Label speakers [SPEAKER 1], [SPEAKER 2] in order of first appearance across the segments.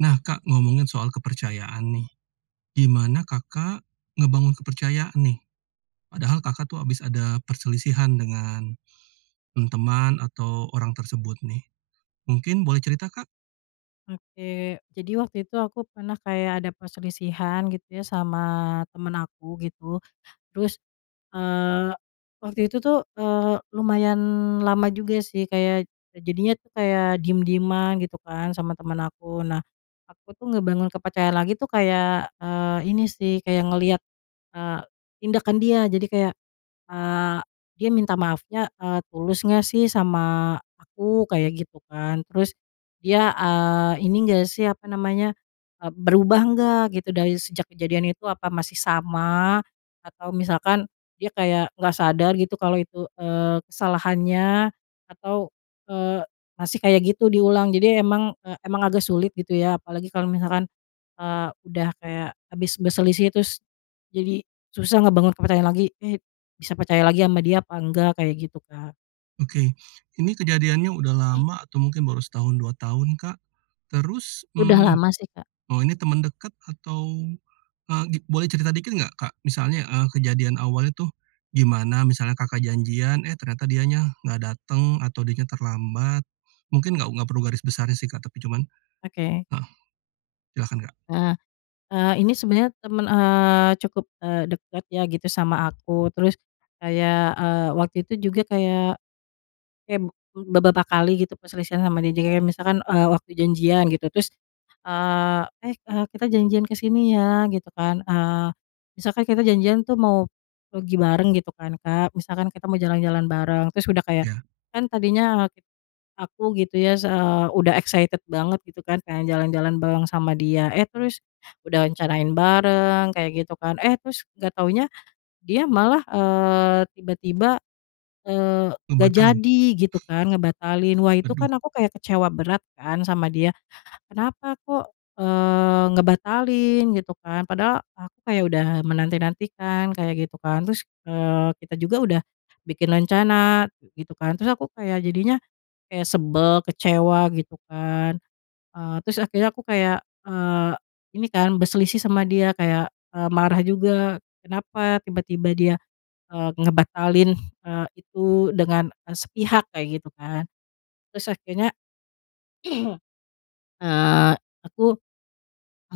[SPEAKER 1] Nah, Kak, ngomongin soal kepercayaan nih, gimana Kakak, ngebangun kepercayaan nih, padahal Kakak tuh habis ada perselisihan dengan, mmm, teman, atau orang tersebut nih, mungkin boleh cerita, Kak?
[SPEAKER 2] Oke, jadi waktu itu aku pernah kayak ada perselisihan gitu ya, sama teman aku gitu, terus, eee, waktu itu tuh, eee, lumayan lama juga sih, kayak jadinya tuh kayak diem-dieman, gitu kan, sama teman aku. Nah, aku tuh ngebangun kepercayaan lagi tuh kayak, eee, ini sih, kayak ngelihat, eee, tindakan dia, jadi kayak, eee, dia minta maafnya, eee, tulus nggak sih sama aku, kaya gitu kan? Terus, dia, eee, ini enggak sih, apa namanya, eee, berubah enggak, gitu, dari sejak kejadian itu, apa masih sama? Atau misalkan, dia kayak nggak sadar gitu, kalau itu, eee, kesalahannya, atau, eee, masih kayak gitu diulang, jadi emang, eee, emang agak sulit gitu ya, apalagi kalau misalkan, eee, udah kayak habis berselisih, terus, jadi susah ngebangun kepercayaan lagi, i bisa percaya lagi sama dia apa enggak, kayak gitu Kak.
[SPEAKER 1] Oke, ini kejadiannya udah
[SPEAKER 2] Eh.
[SPEAKER 1] lama atau mungkin baru setahun, 2 tahun Kak? Terus,
[SPEAKER 2] Udah
[SPEAKER 1] mmm,
[SPEAKER 2] lama sih Kak.
[SPEAKER 1] oh ini teman dekat? Atau, eee, boleh cerita dikit nggak Kak, misalnya, eee, kejadian awalnya tuh, gimana, misalnya Kakak janjian, eh ternyata dianya enggak datang, atau dia terlambat, mungkin enggak perlu garis besarnya sih Kak, tapi cuman,
[SPEAKER 2] Oke.
[SPEAKER 1] heeh, silakan Kak.
[SPEAKER 2] Eh, eee, ini sebenarnya teman, eee, cukup, eee, deket ya gitu sama aku, terus kayak, eee, waktu itu juga kayak kayak be beberapa kali gitu, perselisihan sama dia, jadi kayak misalkan, eee, waktu janjian gitu, terus, eee, "Eh eee, kita janjian ke sini ya," gitu kan, eee, misalkan kita janjian tuh mau pergi bareng, gitu kan Kak, misalkan kita mau jalan-jalan bareng, terus udah kayak,
[SPEAKER 1] Iya.
[SPEAKER 2] kan tadinya aku gitu ya, eee, udah excited banget gitu kan, kayak jalan-jalan bareng sama dia, eh terus, udah rencanain bareng, kayak gitu kan, eh terus nggak taunya, dia malah, eee, tiba-tiba, eee, nggak
[SPEAKER 1] Ngebatalin?
[SPEAKER 2] jadi, gitu kan, ngebatalin, wah itu
[SPEAKER 1] Aduh.
[SPEAKER 2] kan aku kayak kecewa berat kan sama dia, kenapa kok, eee, ngebatalin, gitu kan? Padahal aku kayak udah menanti-nantikan, kayak gitu kan, terus, eee, kita juga udah bikin rencana, gitu kan, terus aku jadinya kayak sebel, kecewa, gitu kan, ah terus akhirnya aku kayak, eee, ini kan, berselisih sama dia kayak, eee, marah juga, kenapa tiba-tiba dia, eee, ngebatalin, eee, itu dengan sepihak, kayak gitu kan? Terus akhirnya, eee, aku,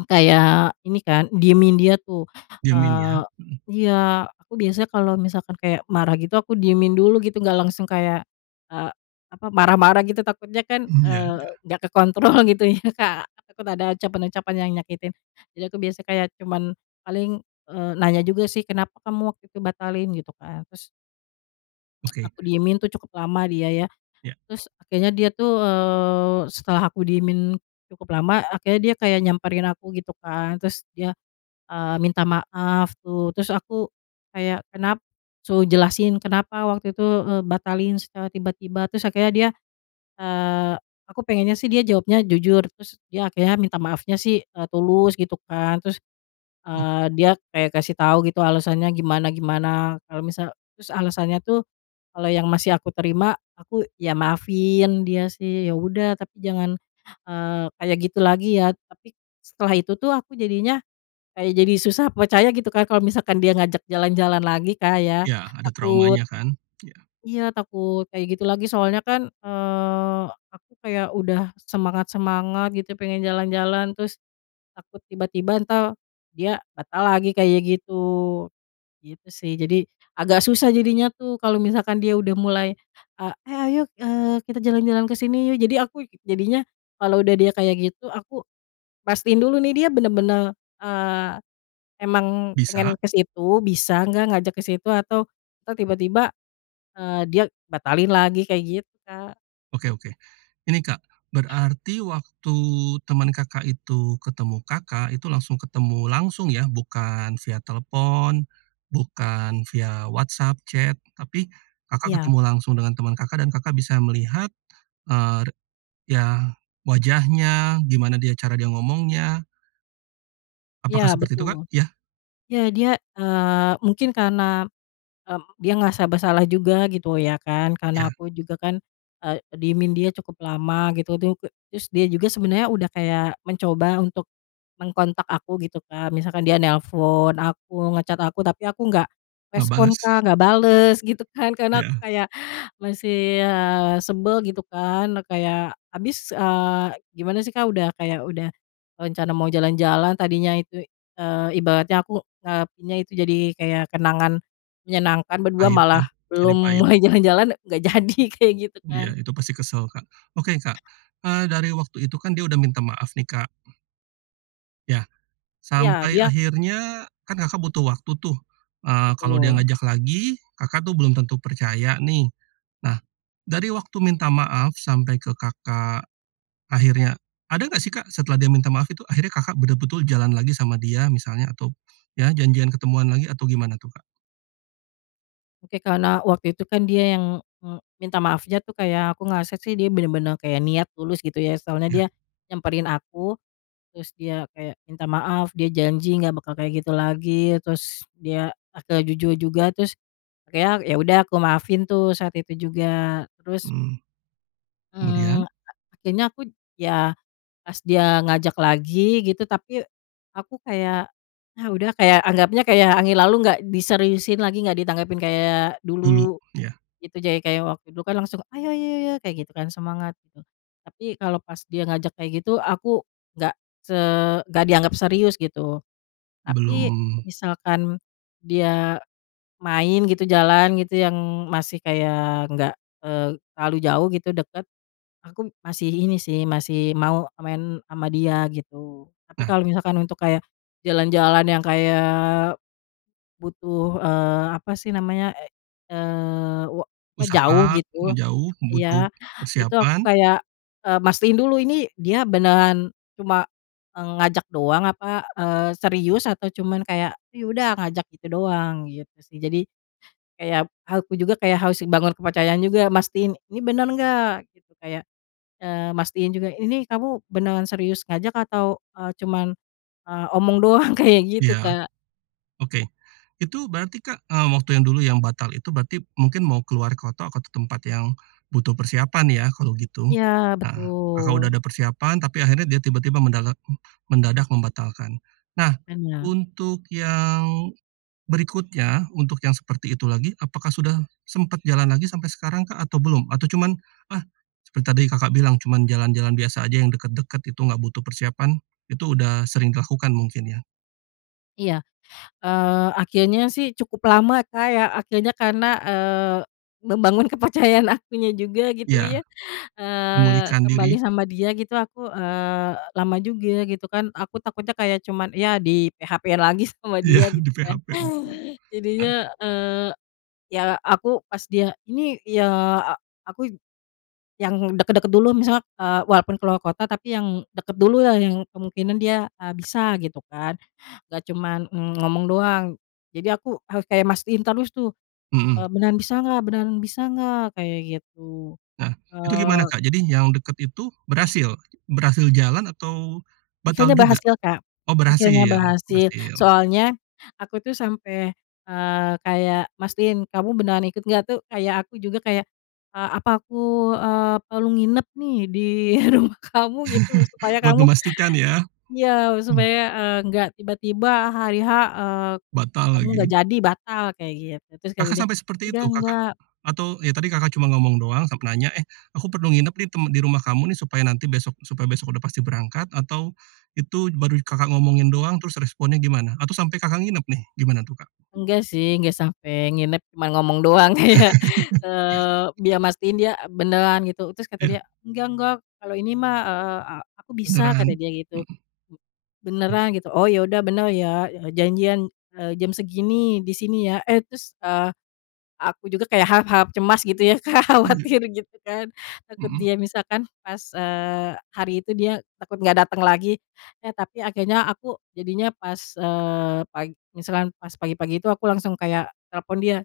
[SPEAKER 2] kayak ini kan, diemin dia tuh,
[SPEAKER 1] Diemin ya?
[SPEAKER 2] eee,
[SPEAKER 1] Heeh.
[SPEAKER 2] iya, aku biasanya kalau misalkan kayak marah gitu, aku diemin dulu gitu, nggak langsung kayak, eee, apa marah-marah gitu, takutnya kan,
[SPEAKER 1] Hmm, ya
[SPEAKER 2] eee,
[SPEAKER 1] ya.
[SPEAKER 2] nggak kekontrol gitu ya, Kak. Aku takut ada ucapan-ucapan yang nyakitin, jadi aku biasanya kayak cuma paling, eee, nanya juga sih, kenapa kamu waktu itu batalin? Gitu kan, terus
[SPEAKER 1] Oke.
[SPEAKER 2] aku diemin tuh cukup lama dia ya.
[SPEAKER 1] Iya.
[SPEAKER 2] Terus, kayanya dia tuh, eee, setelah aku diemin cukup lama, akhirnya dia kayak nyamperin aku, gitu kan. Terus dia, eee, minta maaf gitu, terus aku, kayak, kenap suruh jelasin kenapa waktu itu, eee, batalin secara tiba-tiba. Terus akhirnya dia, eee, aku pengennya sih dia jawabnya jujur, terus dia akhirnya minta maafnya sih, eee, tulus, gitu kan, terus,
[SPEAKER 1] Oh.
[SPEAKER 2] eee, dia kayak ngasih tahu gitu alasannya gimana-gimana, kalau misal, terus alasannya tuh, kalo yang masih aku terima, aku ya maafin dia sih, ya udah, tapi jangan, eee, kayak gitu lagi, ya. Tapi setelah itu tuh aku jadinya, kayak jadi susah percaya, gitu kan, kalo misalkan dia ngajak jalan-jalan lagi Kak ya,
[SPEAKER 1] Iya, ada
[SPEAKER 2] takut.
[SPEAKER 1] traumanya kan? Iya.
[SPEAKER 2] Iya, takut kayak gitu lagi, soalnya kan, eee, aku kayak udah semangat-semangat gitu, pengen jalan-jalan. Terus, takut tiba-tiba entar, dia, batal lagi, kayak gitu. Gitu sih, jadi agak susah jadinya tuh kalo misalkan dia udah mulai ah, "Eh, ayo, eee, kita jalan-jalan ke sini, yuk!" Jadi aku, jadinya, kalo udah dia kayak gitu, aku pastiin dulu nih, dia benar-benar, eee, emang pengen
[SPEAKER 1] Bisa.
[SPEAKER 2] ke situ, bisa nggak ngajak ke situ, atau, ntar tiba-tiba, eee, dia batalin lagi, kayak gitu Kak.
[SPEAKER 1] Oke, oke. Ini Kak, berarti waktu teman Kakak itu ketemu Kakak itu langsung ketemu langsung ya, bukan via telepon, bukan via WhatsApp chat, tapi, Kakak
[SPEAKER 2] Iya.
[SPEAKER 1] ketemu langsung dengan teman Kakak, dan Kakak bisa melihat, eee, ya, wajahnya, gimana dia cara dia ngomongnya?
[SPEAKER 2] Iya,
[SPEAKER 1] Apakah seperti itu kak?
[SPEAKER 2] betul.
[SPEAKER 1] Ya?
[SPEAKER 2] Ya, dia, eee, mungkin karena, mmm, dia ngerasa bersalah juga gitu ya kan, karena
[SPEAKER 1] Ya.
[SPEAKER 2] aku juga kan, eee, diemin dia cukup lama, gitu tuh, terus dia juga sebenarnya udah kayak mencoba untuk mengontak aku gitu Kak, misalkan dia nelpon aku, nge-chat aku, tapi aku nggak
[SPEAKER 1] Enggak
[SPEAKER 2] respon
[SPEAKER 1] bales?
[SPEAKER 2] Kak, nggak bales, gitu kan. Karena aku
[SPEAKER 1] Ya.
[SPEAKER 2] kayak, masih, eee, sebel, gitu kan, kayak habis, ah, gimana sih Kak, udah kayak udah rencana mau jalan-jalan, tadinya itu, eee, ibaratnya aku, eee, nyiapinnya itu jadi kayak kenangan menyenangkan berdua,
[SPEAKER 1] Pahit ya,
[SPEAKER 2] malah
[SPEAKER 1] ini
[SPEAKER 2] belum
[SPEAKER 1] pahit.
[SPEAKER 2] mulai jalan-jalan, nggak jadi, kayak gitu
[SPEAKER 1] Iya,
[SPEAKER 2] kan?
[SPEAKER 1] itu pasti kesel Kak. Oke Kak, eee, dari waktu itu kan, dia udah minta maaf nih Kak? Iya.
[SPEAKER 2] Iya,
[SPEAKER 1] Sampai
[SPEAKER 2] dia.
[SPEAKER 1] akhirnya, kan Kakak butuh waktu tuh, eee, kalau dia
[SPEAKER 2] Betul.
[SPEAKER 1] ngajak lagi, Kakak tuh belum tentu percaya nih. Nah, dari waktu minta maaf sampai ke Kakak, akhirnya, ada enggak sih Kak, setelah dia minta maaf itu akhirnya Kakak betul-betul jalan lagi sama dia, misalnya, atau, ya janjian ketemuan lagi, atau gimana tuh Kak?
[SPEAKER 2] Oke, karena waktu itu kan dia yang, eee, minta maafnya tuh kayak aku ngerasa sih dia benar-benar kayak niat tulus gitu ya, soalnya
[SPEAKER 1] Ya.
[SPEAKER 2] dia nyamperin aku, terus dia kayak minta maaf, dia janji enggak bakal kayak gitu lagi, terus, dia akhirnya jujur juga, terus, akhirnya, ya udah aku maafin tuh, saat itu juga. Terus
[SPEAKER 1] Hmm. Kemudian?
[SPEAKER 2] eee, akhirnya aku ya, pas dia ngajak lagi, gitu, tapi aku kayak, ah udah kayak anggapnya kayak angin lalu, nggak diseriusin lagi, enggak ditanggapi kayak
[SPEAKER 1] Dulu?
[SPEAKER 2] dulu,
[SPEAKER 1] Ya.
[SPEAKER 2] gitu. Jadi kayak waktu itu, kan, langsung, "Ayo ayo ayo ayo!" Kayak gitu kan, semangat gitu, tapi kalau pas dia ngajak kayak gitu, aku enggak se enggak dianggap serius gitu. Tapi,
[SPEAKER 1] Belum.
[SPEAKER 2] misalkan dia main gitu, jalan gitu, yang masih kayak enggak, eee, terlalu jauh gitu, dekat, aku masih ini sih, masih mau main sama dia, gitu. Tapi
[SPEAKER 1] Nah.
[SPEAKER 2] kalau misalkan untuk kayak, jalan-jalan yang kayak butuh, eee, apa sih namanya, eee, wa apa jauh
[SPEAKER 1] Usaha,
[SPEAKER 2] gitu
[SPEAKER 1] menjauh, butuh
[SPEAKER 2] ya, itu aku
[SPEAKER 1] persiapan?
[SPEAKER 2] kayak, eee, mastiin dulu ini dia beneran cuma ngajak doang, apa, eee serius atau cuma kayak, "Oh, ya udah ngajak itu doang?" gitu sih, jadi, kayak aku juga kayak harus bangun kepercayaan juga, mastiin ini benar enggak gitu, kayak, eee, mastiin juga ini kamu beneran serius ngajak atau, eee, cuma, eee, omong doang, kayak gitu,
[SPEAKER 1] Iya.
[SPEAKER 2] Kak.
[SPEAKER 1] Oke. Itu berarti Kak, eee, waktu yang dulu yang batal itu berarti mungkin mau keluar ke kota atau tempat yang, butuh persiapan ya, kalau gitu?
[SPEAKER 2] Iya
[SPEAKER 1] Nah, Kakak udah
[SPEAKER 2] betul.
[SPEAKER 1] ada persiapan, tapi akhirnya dia tiba-tiba mendagak mendadak membatalkan. Nah,
[SPEAKER 2] Benar.
[SPEAKER 1] untuk yang, berikutnya, untuk yang seperti itu lagi, apakah sudah sempat jalan lagi sampai sekarang Kak, atau belum? Atau cuman, ah seperti tadi Kakak bilang, cuman jalan-jalan biasa aja yang dekat-dekat itu, enggak butuh persiapan, itu udah sering dilakukan mungkin ya?
[SPEAKER 2] Iya, eee, akhirnya sih cukup lama Kak ya, akhirnya karena, eee, membangun kepercayaan akunya juga, gitu
[SPEAKER 1] Iya.
[SPEAKER 2] ya. Eee,
[SPEAKER 1] Memulihkan
[SPEAKER 2] kembali
[SPEAKER 1] diri?
[SPEAKER 2] sama dia, gitu aku, eee, lama juga, gitu kan, aku takutnya kayak cuma, ya, di-PHP-in lagi sama
[SPEAKER 1] Iya,
[SPEAKER 2] dia, gitu kan.
[SPEAKER 1] di-PHP betul. Kan.
[SPEAKER 2] Jadinya, eee, ya, aku pas dia ini ya, aku yang dekat-dekat dulu, misalnya, eee, walaupun ke luar kota, tapi yang dekat dululah, yang kemungkinan dia, eee, bisa gitu kan. Enggak cuma, eee, ngomong doang, jadi aku harus kayak mastiin terus tuh, eee,
[SPEAKER 1] Hmm.
[SPEAKER 2] beneran bisa nggak? Beneran bisa nggak? Kayak gitu,
[SPEAKER 1] Nah, itu gimana
[SPEAKER 2] eee.
[SPEAKER 1] Kak? Jadi yang dekat itu, berhasil? Berhasil jalan atau, batal
[SPEAKER 2] Akhirnya
[SPEAKER 1] juga?
[SPEAKER 2] berhasil Kak,
[SPEAKER 1] Oh,
[SPEAKER 2] akhirnya
[SPEAKER 1] berhasil,
[SPEAKER 2] berhasil,
[SPEAKER 1] berhasil.
[SPEAKER 2] soalnya, aku tuh sampai, eee, kayak mastiin kamu beneran ikut nggak, tuh? Kayak aku juga kayak, ah apa aku, eee, perlu nginep nih, di rumah kamu gitu, supaya
[SPEAKER 1] Buat
[SPEAKER 2] kamu,
[SPEAKER 1] memastikan ya?
[SPEAKER 2] ya,
[SPEAKER 1] Uh.
[SPEAKER 2] supaya, eee, nggak tiba-tiba hari-H, eee,
[SPEAKER 1] Batal
[SPEAKER 2] kamu nggak
[SPEAKER 1] lagi?
[SPEAKER 2] jadi batal, kayak gitu, terus kata
[SPEAKER 1] Kakak
[SPEAKER 2] dia,
[SPEAKER 1] sampai seperti
[SPEAKER 2] udah
[SPEAKER 1] itu? Kakak?
[SPEAKER 2] enggak.
[SPEAKER 1] Atau, ya, tadi Kakak cuma ngomong doang sampai nanya, "Eh, aku perlu nginep nih, temp di rumah kamu, nih, supaya nanti besok, supaya besok udah pasti berangkat," atau itu baru Kakak ngomongin doang, terus responnya gimana? Atau sampai Kakak nginep nih, gimana tuh Kak?
[SPEAKER 2] Enggak, sih, enggak sampai nginep, cuma ngomong doang, kayak, eee, biar mastiin dia beneran gitu, terus kata
[SPEAKER 1] Iya.
[SPEAKER 2] dia, "Enggak, enggak, kalo ini mah, eee, aku bisa," kata
[SPEAKER 1] Kendaraan?
[SPEAKER 2] dia, gitu.
[SPEAKER 1] Hmm. Mmm.
[SPEAKER 2] "Beneran, gitu?" "Oh, ya udah, benar ya, janjian eee, jam segini, di sini, ya." Eh, terus, ah, aku juga kayak harap-harap cemas gitu ya Kak,
[SPEAKER 1] Iya.
[SPEAKER 2] khawatir, gitu kan, takut
[SPEAKER 1] Mhm.
[SPEAKER 2] dia misalkan pas, eee, hari itu dia takut nggak datang lagi, eh tapi akhirnya aku jadinya pas eee pagi, misalkan pas pagi-pagi itu aku langsung kayak telepon dia,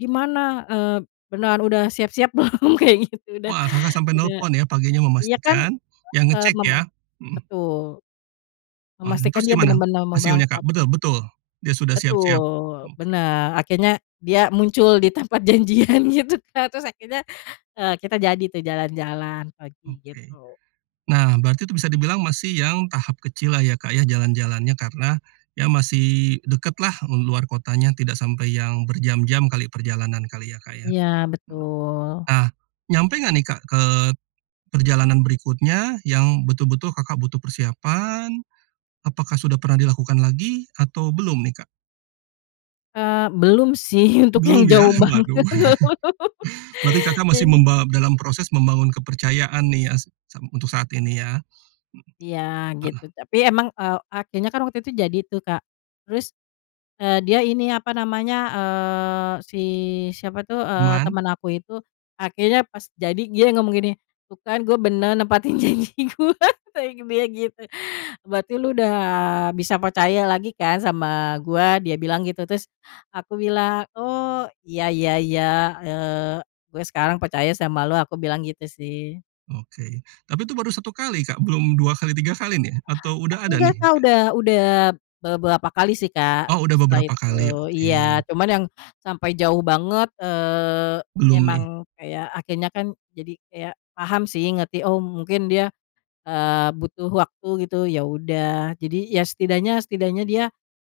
[SPEAKER 2] "Gimana? Eee, beneran udah siap-siap belum?" Kayak gitu, udah
[SPEAKER 1] Wah, Kakak sampai
[SPEAKER 2] udah,
[SPEAKER 1] telepon ya, paginya
[SPEAKER 2] ya kan,
[SPEAKER 1] memastikan, ya
[SPEAKER 2] eee,
[SPEAKER 1] ngecek
[SPEAKER 2] mema
[SPEAKER 1] ya? Hmm.
[SPEAKER 2] betul,
[SPEAKER 1] Wah,
[SPEAKER 2] memastikan
[SPEAKER 1] terus
[SPEAKER 2] dia
[SPEAKER 1] gimana,
[SPEAKER 2] benar-benar mau
[SPEAKER 1] hasilnya Kak?
[SPEAKER 2] berangkat.
[SPEAKER 1] Betul betul dia sudah siap-siap.
[SPEAKER 2] Betul,
[SPEAKER 1] Oke.
[SPEAKER 2] benar, akhirnya dia muncul di tempat janjian, gitu kan, terus akhirnya, eee, kita jadi tuh jalan-jalan, pagi,
[SPEAKER 1] Oke.
[SPEAKER 2] gitu.
[SPEAKER 1] Nah, berarti itu bisa dibilang masih yang tahap kecil lah ya Kak ya, jalan-jalannya karena ya, masih dekatlah, di luar kotanya tidak sampai yang berjam-jam kali perjalanan kali ya, Kak ya?
[SPEAKER 2] Iya betul.
[SPEAKER 1] Nah, nyampe enggak nih Kak, ke perjalanan berikutnya, yang betul-betul Kakak butuh persiapan? Apakah sudah pernah dilakukan lagi atau belum nih Kak?
[SPEAKER 2] Eee, belum sih untuk yang
[SPEAKER 1] Belum ya?
[SPEAKER 2] jauh banget
[SPEAKER 1] Waduh!
[SPEAKER 2] belum.
[SPEAKER 1] Berarti Kakak
[SPEAKER 2] Ya
[SPEAKER 1] masih
[SPEAKER 2] ini.
[SPEAKER 1] membawa dalam proses membangun kepercayaan nih sa untuk saat ini?
[SPEAKER 2] Iya,
[SPEAKER 1] Heeh.
[SPEAKER 2] gitu. Tapi emang, eee, akhirnya kan waktu itu jadi itu Kak, terus, eee, dia ini apa namanya, eee, si siapa tuh, eee,
[SPEAKER 1] Teman.
[SPEAKER 2] teman aku itu, akhirnya pas jadi dia ngomong gini, tuh kan gue benar nempatin janji gue, kata dia gitu, "Berarti lo udah bisa percaya lagi kan, sama gue?" Dia bilang gitu, terus, aku bilang, oh, iya iya iya, eee, gue sekarang percaya sama lo, aku bilang gitu, sih.
[SPEAKER 1] Oke. Tapi itu baru 1 kali Kak, belum 2 kali, 3 kali nih, atau udah ada nih
[SPEAKER 2] Enggak Kak,
[SPEAKER 1] Kak?
[SPEAKER 2] udah udah, beberapa kali sih Kak,
[SPEAKER 1] Oh udah
[SPEAKER 2] setelah
[SPEAKER 1] beberapa
[SPEAKER 2] itu.
[SPEAKER 1] kali?
[SPEAKER 2] Iya,
[SPEAKER 1] Oke.
[SPEAKER 2] cuma yang sampai jauh banget, eee,
[SPEAKER 1] Belum nih.
[SPEAKER 2] emang kayak akhirnya kan, jadi kayak paham sih, ngerti, oh mungkin dia, eee, butuh waktu gitu, ya udah. Jadi, ya, setidaknya setidaknya dia,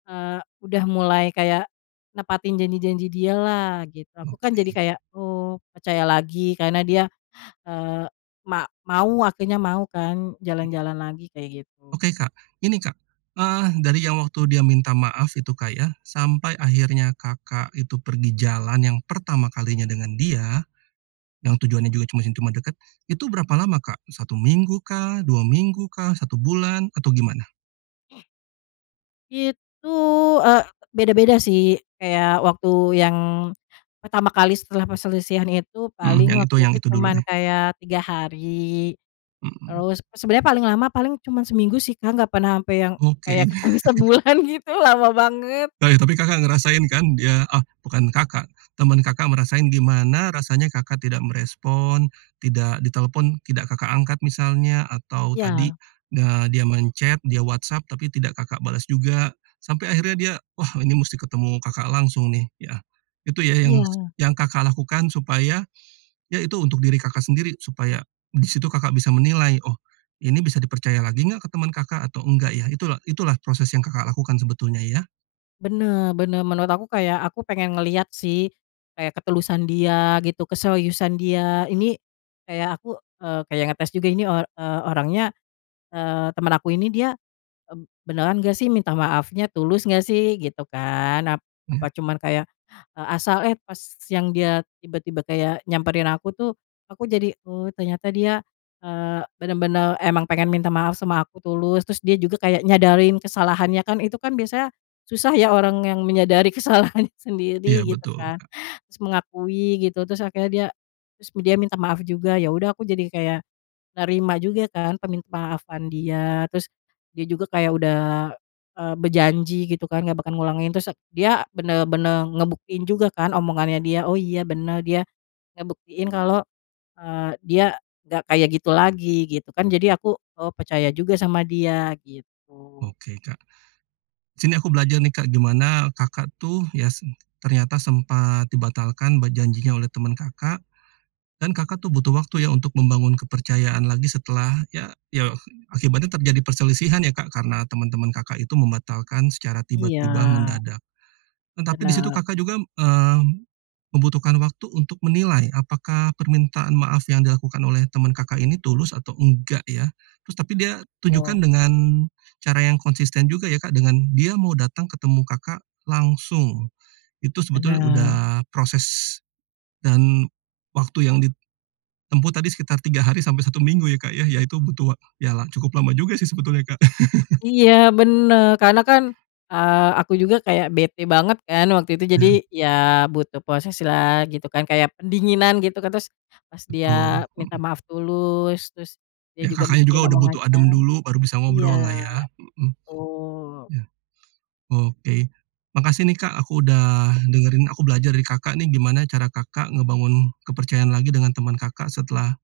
[SPEAKER 2] eee, udah mulai kayak nepatin janji-janji dia lah, gitu. Aku kan jadi
[SPEAKER 1] Oke.
[SPEAKER 2] kayak, oh, percaya lagi, karena dia, eee, ma mau akhirnya mau kan,
[SPEAKER 1] Mmm.
[SPEAKER 2] jalan-jalan lagi, kayak gitu.
[SPEAKER 1] Oke Kak, ini Kak, eee, dari yang waktu dia minta maaf itu Kak ya, sampai akhirnya Kakak itu pergi jalan yang pertama kalinya dengan dia, yang tujuannya juga yang cuma dekat, itu berapa lama Kak? 1 minggu kah? 2 minggu kah? 1 bulan? Atau gimana?
[SPEAKER 2] Itu, eee, beda-beda sih, kayak waktu yang pertama kali setelah perselisihan itu
[SPEAKER 1] Heeh.
[SPEAKER 2] paling
[SPEAKER 1] Yang itu,
[SPEAKER 2] waktu
[SPEAKER 1] yang
[SPEAKER 2] itu
[SPEAKER 1] itu dulu
[SPEAKER 2] cuma
[SPEAKER 1] deh.
[SPEAKER 2] kayak 3 hari,
[SPEAKER 1] Hmm.
[SPEAKER 2] terus sebenarnya paling lama, paling cuma seminggu sih Kak, nggak pernah sampai yang kayak
[SPEAKER 1] Oke.
[SPEAKER 2] ketemu sebulan gitu, lama banget.
[SPEAKER 1] Oh ya, tapi Kakak ngerasain kan dia ah, bukan Kakak, teman Kakak ngerasain gimana rasanya Kakak tidak merespon, tidak ditelepon, tidak Kakak angkat misalnya, atau tadi
[SPEAKER 2] Iya.
[SPEAKER 1] ne dia men-chat, dia WhatsApp, tapi tidak Kakak bales juga, sampai akhirnya dia, "Wah, ini mesti ketemu Kakak langsung, nih," ya? Itu ya,
[SPEAKER 2] Iya.
[SPEAKER 1] yang Kakak lakukan supaya, ya, itu untuk diri Kakak sendiri, supaya di situ Kakak bisa menilai, "Oh, ini bisa dipercaya lagi enggak?" ke teman Kakak atau enggak ya, itulah itulah proses yang Kakak lakukan sebetulnya ya?
[SPEAKER 2] Benar benar, menurut aku kayak aku pengen ngeliat sih, kayak ketulusan dia gitu, keseriusan dia, ini, kayak aku, eee, kayak ngetes juga ini, o eee, orangnya, eee, teman aku ini dia, eee, beneran nggak sih minta maafnya? Tulus nggak sih? Gitu kan, ap apa
[SPEAKER 1] Iya.
[SPEAKER 2] cuma kayak, eee, asal eh pas yang dia tiba-tiba kayak nyamperin aku tuh, aku jadi, oh, ternyata dia, eee, benar-benar emang pengen minta maaf sama aku tulus, terus dia juga kayak nyadarin kesalahannya kan, itu kan biasanya susah ya, orang yang menyadari kesalahannya
[SPEAKER 1] Iya
[SPEAKER 2] sendiri, gitu
[SPEAKER 1] betul,
[SPEAKER 2] kan,
[SPEAKER 1] Kak.
[SPEAKER 2] terus mengakui gitu. Terus akhirnya dia terus dia minta maaf juga, ya udah aku jadi kayak, nerima juga kan, permintamaafan dia. Terus, dia juga kayak udah, eee, berjanji, gitu kan, nggak bakal ngulangin, terus dia benar-benar ngebuktiin juga kan, omongannya dia, oh iya benar, dia, ngebuktiin kalau, eee, dia, nggak kayak gitu lagi, gitu kan, jadi aku, oh, percaya juga sama dia, gitu.
[SPEAKER 1] Oke Kak, sini aku belajar nih Kak, gimana Kakak tuh ya se ternyata sempat, dibatalkan janjinya oleh teman Kakak, dan Kakak tuh butuh waktu ya, untuk membangun kepercayaan lagi setelah, ya, ya akibatnya terjadi perselisihan ya Kak, karena teman-teman Kakak itu membatalkan secara
[SPEAKER 2] Iya.
[SPEAKER 1] tiba-tiba, mendadak. Tetapi di situ
[SPEAKER 2] Benar.
[SPEAKER 1] Kakak juga, eee, membutuhkan waktu untuk menilai, apakah permintaan maaf yang dilakukan oleh teman Kakak ini tulus atau enggak ya? Terus tapi dia,
[SPEAKER 2] Wow.
[SPEAKER 1] tunjukkan dengan, cara yang konsisten juga ya Kak, dengan dia mau datang ketemu Kakak, langsung. Itu sebetulnya udah
[SPEAKER 2] Benar.
[SPEAKER 1] proses, dan waktu yang ditempuh tadi, sekitar 3 hari sampai 1 minggu, ya Kak ya, ya itu butuh wa ya lah cukup lama juga sih sebetulnya Kak.
[SPEAKER 2] Iya, benar, karena kan, eee, aku juga kayak bete banget kan waktu itu, jadi,
[SPEAKER 1] Iya.
[SPEAKER 2] ya, butuh proseslah, gitu kan, kayak pendinginan, gitu kan? Terus, pas dia
[SPEAKER 1] Betul.
[SPEAKER 2] minta
[SPEAKER 1] Hmm.
[SPEAKER 2] maaf tulus, terus dia
[SPEAKER 1] Ya,
[SPEAKER 2] juga
[SPEAKER 1] Kakaknya juga
[SPEAKER 2] buktiin
[SPEAKER 1] udah butuh
[SPEAKER 2] omongannya.
[SPEAKER 1] adem dulu, baru bisa
[SPEAKER 2] Iya,
[SPEAKER 1] ngobrol lah ya? Heeh.
[SPEAKER 2] betul.
[SPEAKER 1] Iya. Oke, makasih nih Kak, aku udah dengerin, aku belajar dari Kakak nih, gimana cara Kakak ngebangun kepercayaan lagi dengan teman Kakak setelah,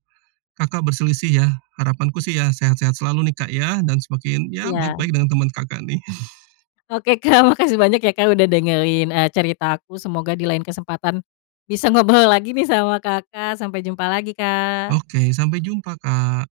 [SPEAKER 1] Kakak berselisih ya. Harapanku sih ya sehat-sehat selalu nih Kak ya, dan semakin, ya,
[SPEAKER 2] Iya.
[SPEAKER 1] baik-baik dengan teman Kakak, nih.
[SPEAKER 2] Oke Kak, makasih banyak ya Kak udah dengerin, eee, cerita aku, semoga di lain kesempatan, bisa ngobrol lagi nih, sama Kakak. Sampai jumpa lagi, Kak!
[SPEAKER 1] Oke, sampai jumpa Kak.